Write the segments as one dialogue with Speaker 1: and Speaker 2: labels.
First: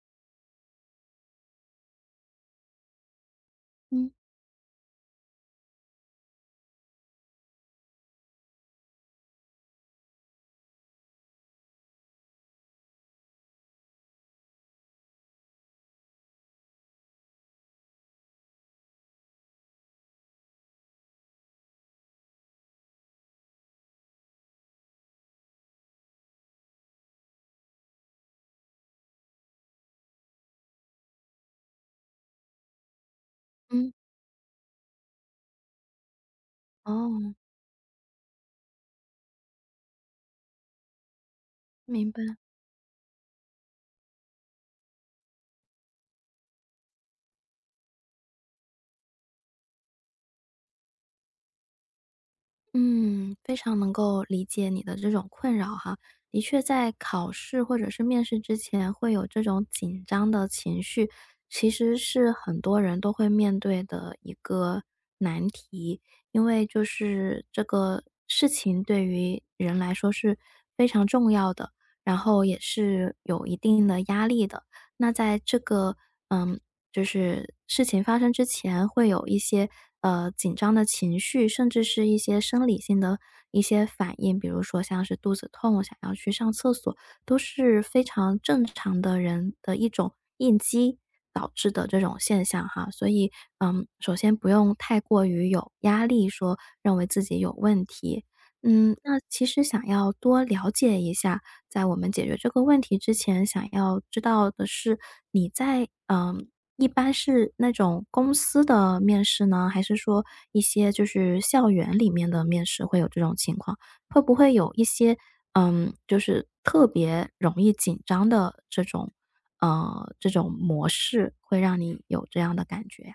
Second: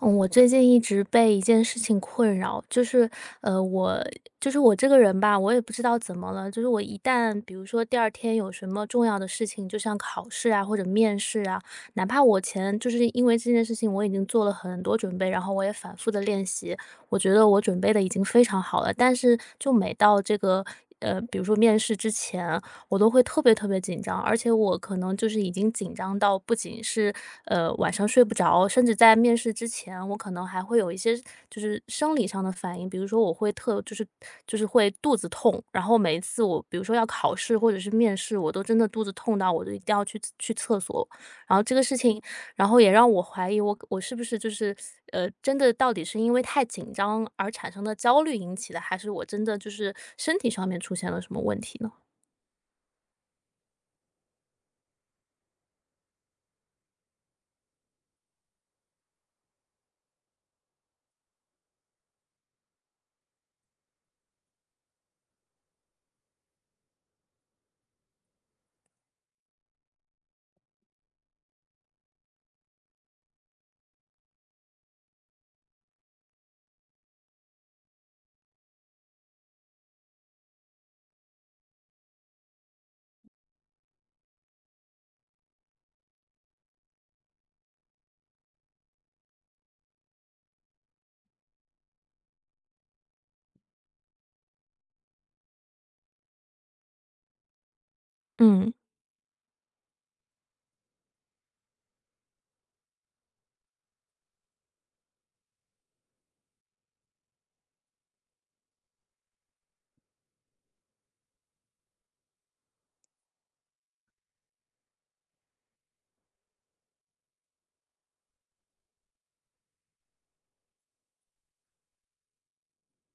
Speaker 1: 嗯，我最近一直被一件事情困扰，就是，呃，我
Speaker 2: 嗯。
Speaker 1: 我这个人吧，我也不知道怎么了，就是我一旦比如说第2天有什么重要的事情，就像考试啊，或者面试啊，哪怕我前就是因为这件事情我已经做了很多准备，然后我也反复地练习，我觉得我准备得已经非常好了，但是就每到这个呃，比如说面试之前，我都会特别特别紧张。而且我可能就是已经紧张到不仅是，呃，晚上睡不着，甚至在面试之前，我可能还会有一些就是生理上的反应。比如说我会特
Speaker 2: 嗯。
Speaker 1: 就是就是会肚子痛，然后每一次我比如说要
Speaker 2: 哦。
Speaker 1: 考试或者是面试，我都真的肚子痛到我都一定要去去厕所。然后这个事
Speaker 2: 明
Speaker 1: 情
Speaker 2: 白。
Speaker 1: 然后也让我怀疑我我是不是就是呃，真的，到底是因为太紧张而产生的焦虑引起的，还是我真的就是身体上面出现了什么问题呢？
Speaker 2: 嗯，非常能够理解你的这种困扰哈，的确在考试或者是面试之前会有这种紧张的情绪，其实是很多人都会面对的一个难题，因为就是这个事情对于人来说是非常重要的，然后也是有一定的压力的。那在这个呃，就是事情发生之前会有一些，呃，紧张的情绪，甚至是一些生理性的一些反应，比如说像是肚子痛想要去上厕所，都是非常正常的人的一种应激导致的这种现象哈。所以，嗯，首先不用太过于有压力说认为自己有问题。
Speaker 1: 嗯。
Speaker 2: 嗯，那其实想要多了解一下在我们解决这个问题之前，想要知道的是你在呃，一般是那种公司的面试呢，还是说一些就是校园里面的面试会有这种情况，会不会有一些，嗯，就是特别容易紧张的这种嗯，这种模式会让你有这样的感觉呀？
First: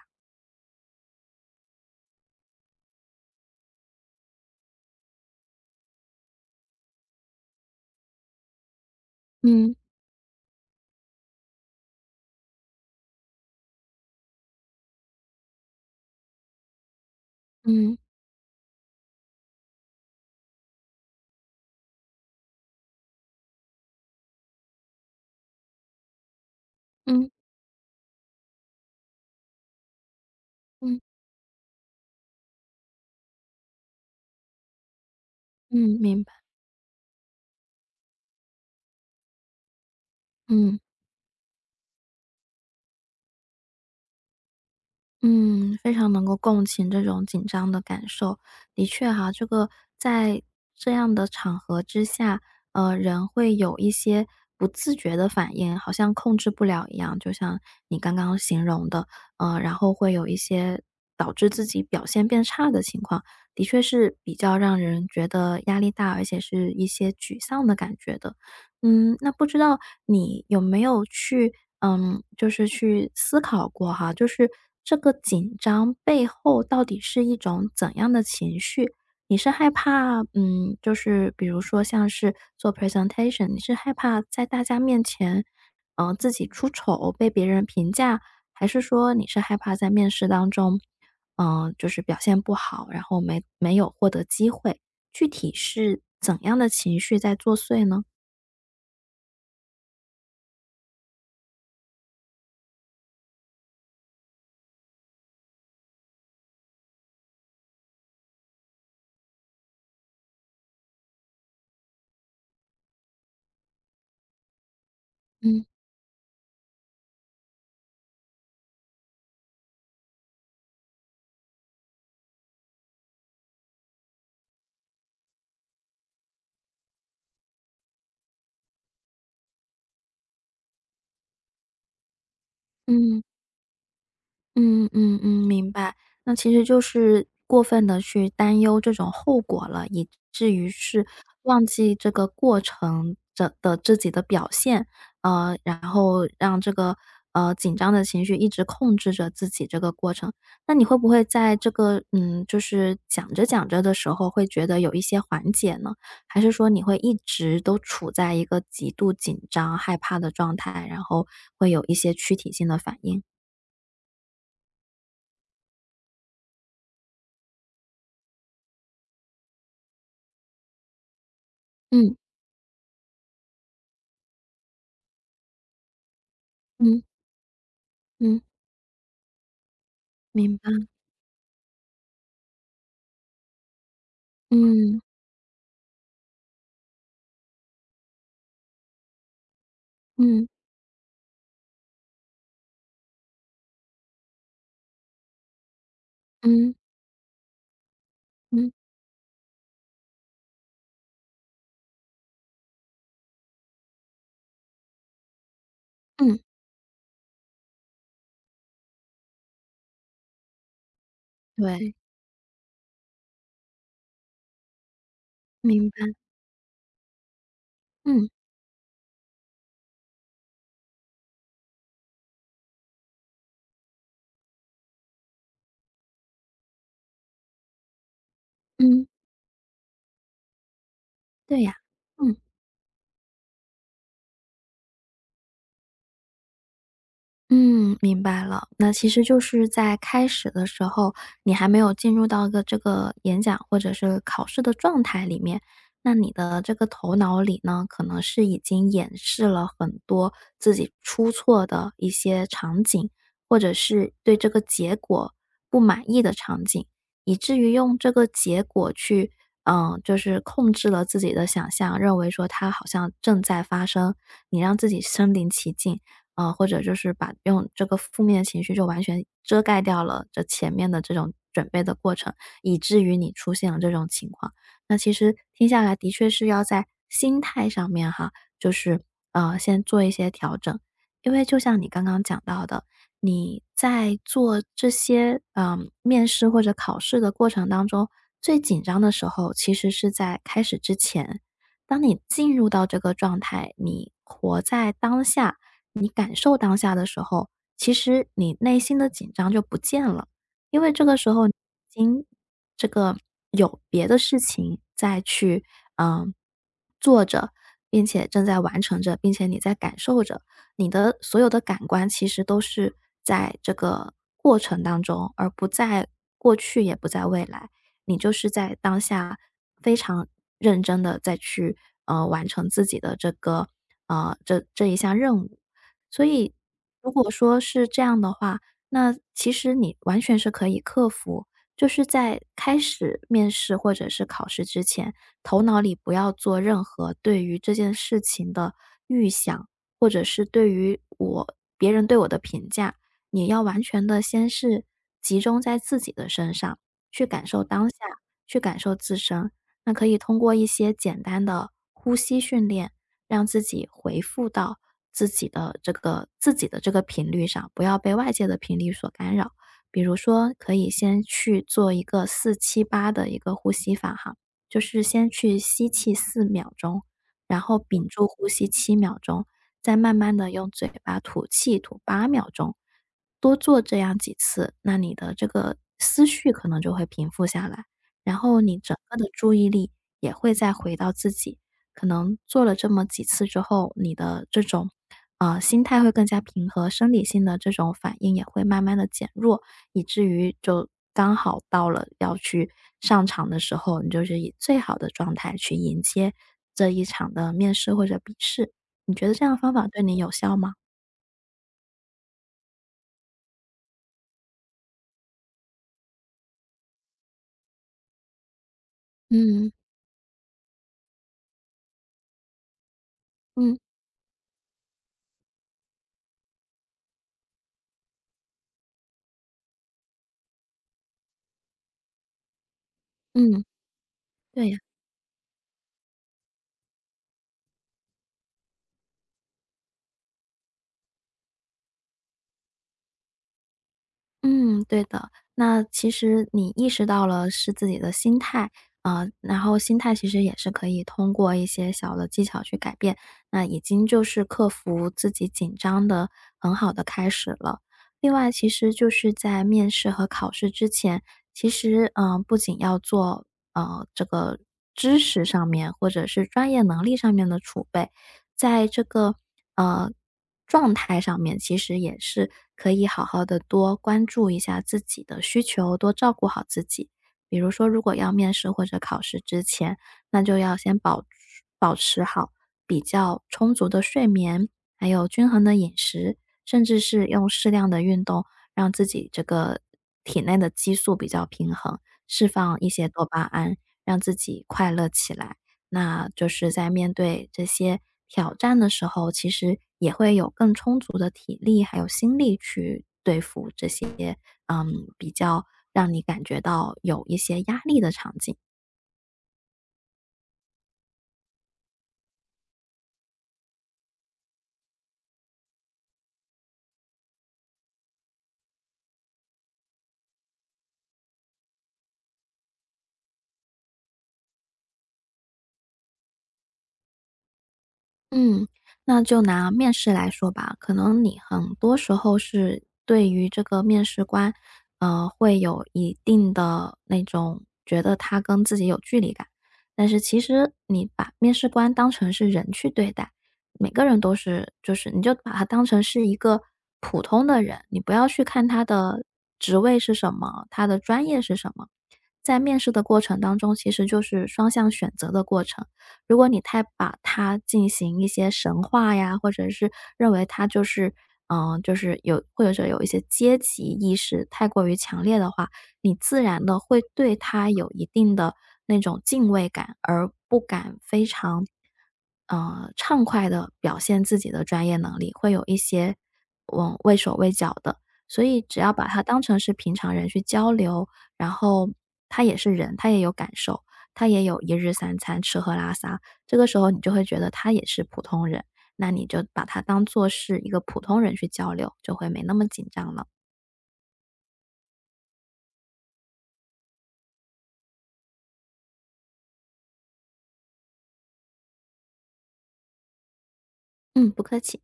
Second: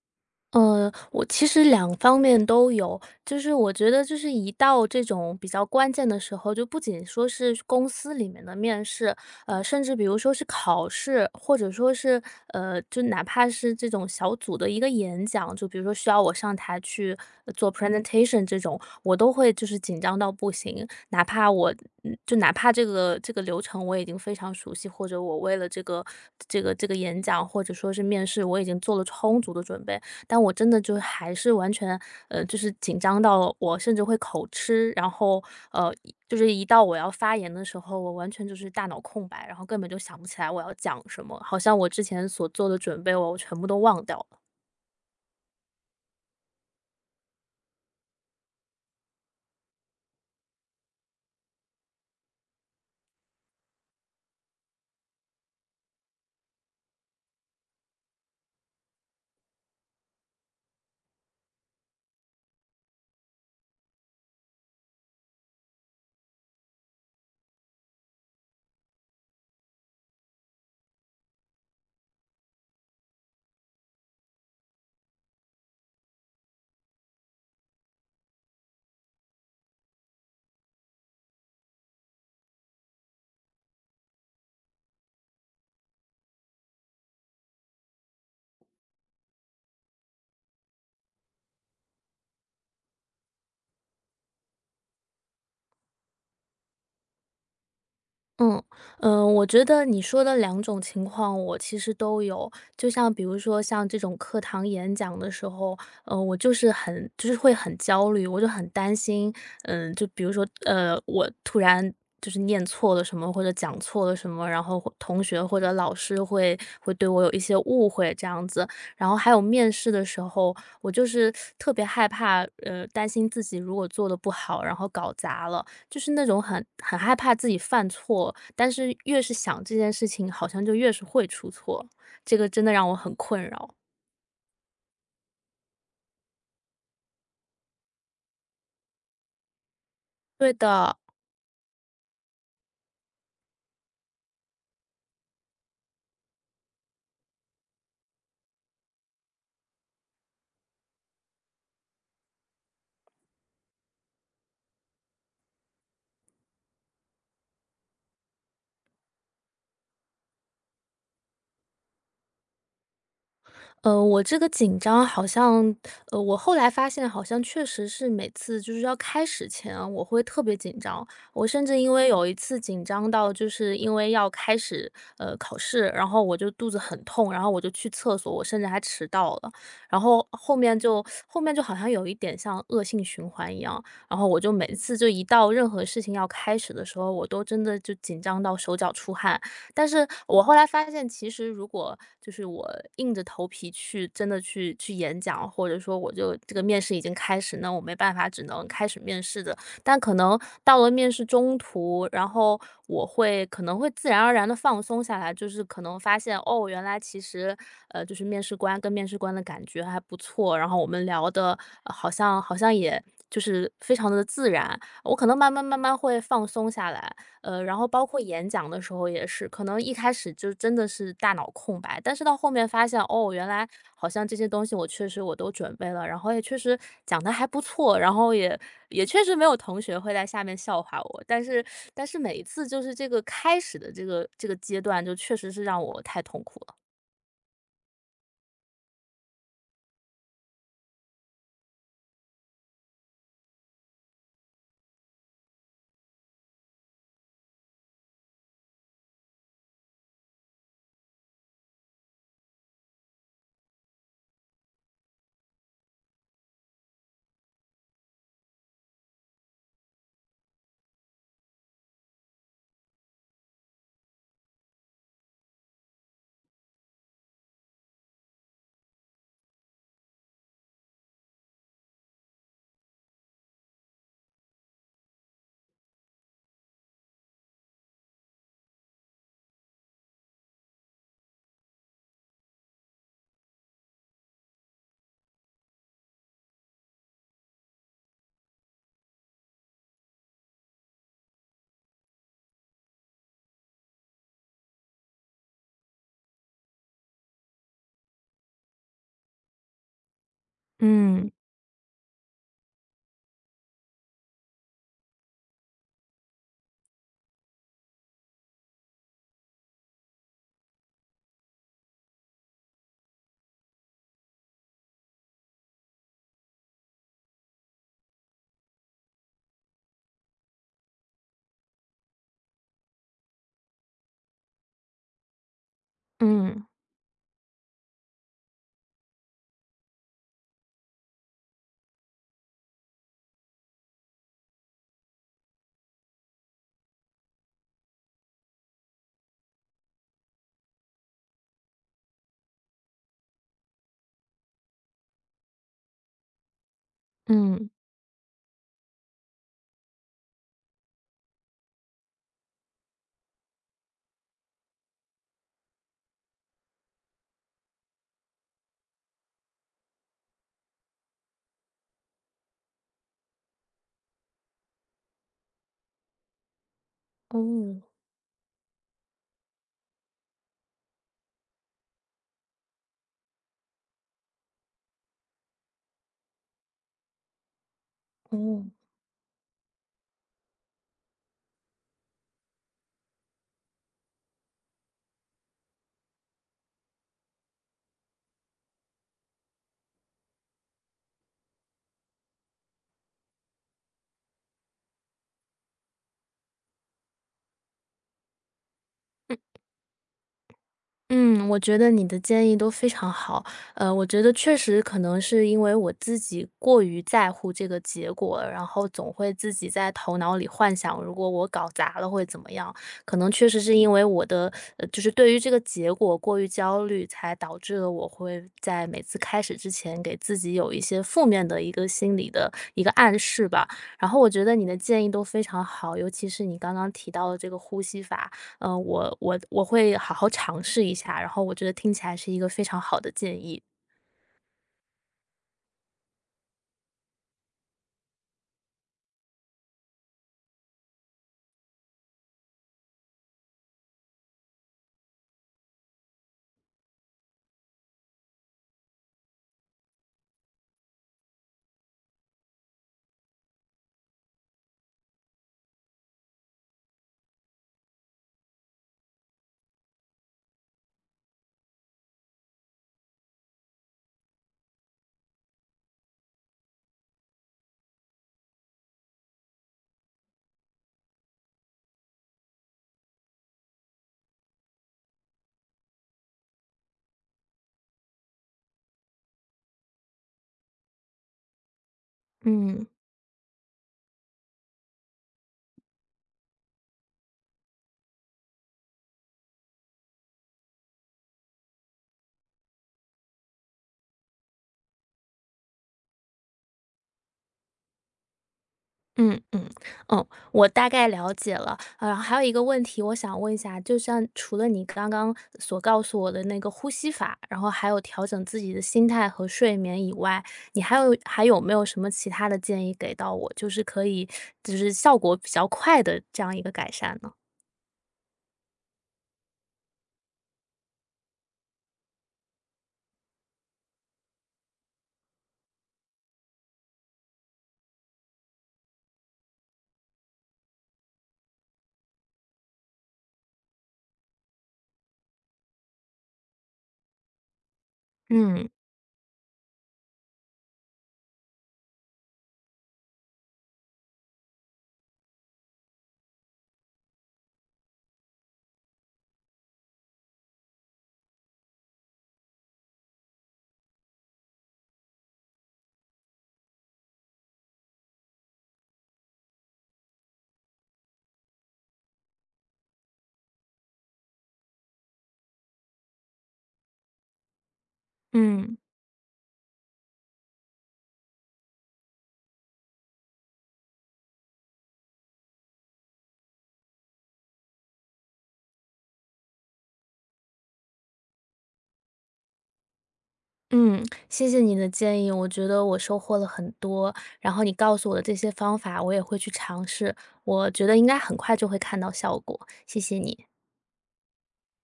Speaker 1: 呃，我其实两方面都有。就是我觉得就是一到这种比较关键的时候，就不仅说是公司里面的面试，呃，
Speaker 2: 嗯。
Speaker 1: 甚至比如说是考试，或者说是，呃，就哪怕是这种小组的一个演讲，就比如说需要我上台去做
Speaker 2: 嗯。
Speaker 1: presentation 这种，我都会就是紧张到不行，哪怕我嗯嗯，就哪怕这个这个流程我已经非常熟悉，或者我为了这个这个这个演
Speaker 2: 嗯。
Speaker 1: 讲或者说是面试，我已经做了充足的准备，但我真的就
Speaker 2: 嗯。
Speaker 1: 还是完全呃，就是紧张到我甚至会口吃，然后，呃，
Speaker 2: 嗯，
Speaker 1: 一
Speaker 2: 明
Speaker 1: 就
Speaker 2: 白。
Speaker 1: 是一到我要发言的时候，我完全就是大脑空白，然后根本就想不起来我要
Speaker 2: 嗯。
Speaker 1: 讲什么，好像我之前所做的准备我全部都忘掉了。
Speaker 2: 嗯，非常能够共情这种紧张的感受。的确啊，这个在这样的场合之下，呃，人会有一些不自觉的反应，好像控制不了一样，就像你刚刚形容的，呃，然后会有一些导致自己表现变差的情况，的确是比较让人觉得压力大，而且是一些沮丧的感觉的。嗯，那不知道你有没有去呃，就是去思考过哈，就是，这个紧张背后到底是一种怎样的情绪，你是害怕嗯，就是比如说像是做 presentation，你是害怕在大家面前，呃，自己出丑，被别人评价？还是说你是害怕在面试当中呃，就是表现不好，然后没没有获得机会，具体是怎样的情绪在作祟呢？
Speaker 1: 嗯，呃，我觉得你说的两种情况，我其实都有。就像比如说像这种课堂演讲的时候，呃，我就是很就是会很焦虑，我就很担心，嗯，就比如说，呃，我突然就是念错了什么，或者讲错了什么，然后同学或
Speaker 2: 嗯。
Speaker 1: 者老师，会会对我有一些误会这样子。然后还有面试的时候，我就是 特别害怕，呃，担心自己如果做得不好，然后搞砸了，就是那种很很害怕自己犯错，但是越是想这件事情，好像就越是会出错。这个真的让我很
Speaker 2: 嗯。
Speaker 1: 困扰。
Speaker 2: 嗯嗯嗯，明白。那其实就是过分地去担忧这种后果了，以
Speaker 1: 对
Speaker 2: 至于
Speaker 1: 的。
Speaker 2: 是忘记这个过程着的自己的表现，呃，然后让这个，呃，紧张的情绪一直控制着自己这个过程。那你会不会在这个，嗯，就是讲着讲着的时候会觉得有一些缓解呢，还是说你会一直都处在一个极度紧张、害怕的状态，然后会有一些躯体性的反应？
Speaker 1: 呃，我这个紧张，好像呃，我后来发现好像确实是每次就是要开始前啊，我会特别紧张。我甚至因为
Speaker 2: 嗯。
Speaker 1: 有一次紧张到，就是因为要开始，呃，考试，然后我就肚子很
Speaker 2: 嗯。
Speaker 1: 痛，然后我就去厕所，
Speaker 2: 嗯。
Speaker 1: 我甚至还迟到了。然后
Speaker 2: 明
Speaker 1: 后
Speaker 2: 白。
Speaker 1: 面就后面就好像有一点像恶性循环一样，然后我就每次
Speaker 2: 嗯。
Speaker 1: 就一到任何事情要开始的时候，我都真的就紧张到手脚出汗。但是我
Speaker 2: 嗯。
Speaker 1: 后来发现，其实如果，就是我硬着头皮去真的去去演讲，或者说我就这个
Speaker 2: 嗯。
Speaker 1: 面试已经开始，那我没办法只能
Speaker 2: 嗯。
Speaker 1: 开始面试着，但可能到了面试中途，然后，我会可能会自然而然地放松下来，就是可能发
Speaker 2: 嗯。
Speaker 1: 现，哦，原来其实，呃，就是面试官跟面试官的感觉还不错，然后我们聊得
Speaker 2: 对。
Speaker 1: 好像好像也就是非常地自然，我可能慢慢慢
Speaker 2: 明
Speaker 1: 慢
Speaker 2: 白。
Speaker 1: 会放松下来。呃，然后包括
Speaker 2: 嗯。
Speaker 1: 演讲的时候也是，可能一开始就真的是大脑空白，但是到后面发现，哦，原来，好像这些东西我确实我都准备了，然后也确实讲得还不错，然后也也
Speaker 2: 嗯。
Speaker 1: 确实没有同学会在下面笑话我。但
Speaker 2: 对
Speaker 1: 是，
Speaker 2: 呀，
Speaker 1: 但是每
Speaker 2: 嗯。
Speaker 1: 一次就是这个开始的这个这个阶段，就确实是让我太痛苦了。
Speaker 2: 嗯，明白了。那其实就是在开始的时候，你还没有进入到个这个演讲或者是考试的状态里面。那你的这个头脑里呢，可能是已经演示了很多，自己出错的一些场景，或者是对这个结果不满意的场景。以至于用这个结果去呃，就是控制了自己的想象，认为说它好像正在发生。你让自己身临其境，呃，或者就是把用这个负面情绪就完全遮盖掉了这前面的这种准备的过程，以至于你出现了这种情况。那其实听下来的确是要在心态上面哈，就是，呃，先做一些调整。因为就像你刚刚讲到的，你在做这些，呃，面试或者考试的过程当中，最紧张时候其实是在开始之前。当你进入到这个状态，你活在当下、你感受当下的时候，其实你内心的紧张就不见了。因为这个时
Speaker 1: 嗯。
Speaker 2: 候，已经，这个，有别的事情再去，呃，做着，并且正在完成着，并且你在感受着。你的所有的感官，其实都是在这个过程当中，而不在过去也不在未来。你就是在当下，非常认真的，在去，呃，完成自己的这个呃，这这一项任务。所以
Speaker 1: 嗯。
Speaker 2: 如果说是这样的话，那其实你完全是可以克服。就是在开始面试，或者是考试之前，头脑里不要做任何对于这件事情的预想。或者是对于我别人对我的评价。你要完全的先是集中在自己的身上，去感受
Speaker 1: 嗯。
Speaker 2: 当下，去感受自身。那可以通过一些简单的呼吸训练，让自己恢复到自己的这个自己的这个频率上，不要被外界的频率所干扰。比如说可以先去做一个478的一个呼吸法哈。就是先去吸气4秒钟，然后
Speaker 1: 哦。
Speaker 2: 屏住呼吸7秒钟，再慢慢的用嘴巴吐气吐8秒钟。多做这样几次，那你的这个思绪可能就会平复下来。然后
Speaker 1: 哦。
Speaker 2: 你整个的注意力也会再回到自己，可能做了这么几次之后，你的这种，呃，心态会更加平和，生理性的这种反应也会慢慢地减弱。以至于就刚好到了要去上场的时候，你就是以最好的状态去迎接，这一场的面试或者笔试。你觉得
Speaker 1: 嗯。
Speaker 2: 这样的方法对你有效吗？
Speaker 1: 嗯，我觉得你的建议都非常好。呃，我觉得确实可能是因为我自己过于在乎这个结果，然后总会自
Speaker 2: 嗯。
Speaker 1: 己在头脑里幻想，如果我搞砸了会怎么样。可能确实是
Speaker 2: 嗯。
Speaker 1: 因为我的就是对于这个结果过于焦虑，才导致了我会在每次开始之前，给自己有一些负面的一个心理的一个暗示
Speaker 2: 嗯。
Speaker 1: 吧。然后我觉得你的
Speaker 2: 对。
Speaker 1: 建议都非常好，尤其是你刚刚提到的这个呼吸法，呃，我我我会好好尝试一下，然后我觉得听起来是一个非常好的建议。
Speaker 2: 嗯，对的，那其实，你意识到了是自己的心态。呃，然后心态其实也是可以通过一些小的技巧去改变。那已经就是克服自己紧张的很好的开始了。另外其实就是在面试和考试之前，其实，呃，不仅要做，呃，这个知识上面，或者是专业能力上面的储备。在这个，呃，状态上面，其实也是可以好好的多关注一下自己的需求，多照顾好自己。比如说，如果要面试或者考试之前，那就要先保保持好比较充足的睡眠，还有均衡的饮食，甚至是用适量的运动，让自己这个体内的激素比较平衡。释放一
Speaker 1: 嗯。
Speaker 2: 些多巴胺，让自己快乐起来。那，就是在面对这些挑战的时候，其实也会有更充足的体力，还有心力去对付这些，呃，比较，让你感觉到有一些压力的场景。
Speaker 1: 嗯嗯，哦我大概了解了，呃，还有一个问题我想问一下，就像除了你刚刚所告诉我的那个呼吸法，然后还有调整自己的心态和睡眠以外，你还有还有没有什么其他的建议给到我，就是可以就是效果比较快的这样一个改善呢？
Speaker 2: 嗯，那就拿面试来说吧，可能你很多时候是对于这个面试官，呃，会有一定的那种觉得他跟自己有距离感，但是其实你把面试官当成是人去对待，每个人都是就是你就把他当成是一个普通的人，你不要去看
Speaker 1: 嗯。
Speaker 2: 他的职位是什么，他的专业是什么，在面试的过程当中其实就是双向选择的过程，如果你太把它进行一些神化呀，或者是，认为他就是就是有或者说有一些阶级意识太过于强烈的话，你自然地会对他有一定的那种敬畏感，而不敢非常，呃，畅快地表现自己的专业能力，会有一些，呃，畏手畏脚的。所以
Speaker 1: 嗯。
Speaker 2: 只要把他当成是平常人去交流，然后他也是人，他也有感受他，也有1日3餐，吃喝拉撒，这个时候你就会觉得他也是普通人，那你就把他当作是一个普通人去交流，就会没那么紧张了。
Speaker 1: 嗯，谢谢你的建议，我觉得我收获了很多，然后你告诉我的这些方法，我也会去尝试我觉得应该很快就会看到效果，谢谢你。
Speaker 2: 嗯，不客气。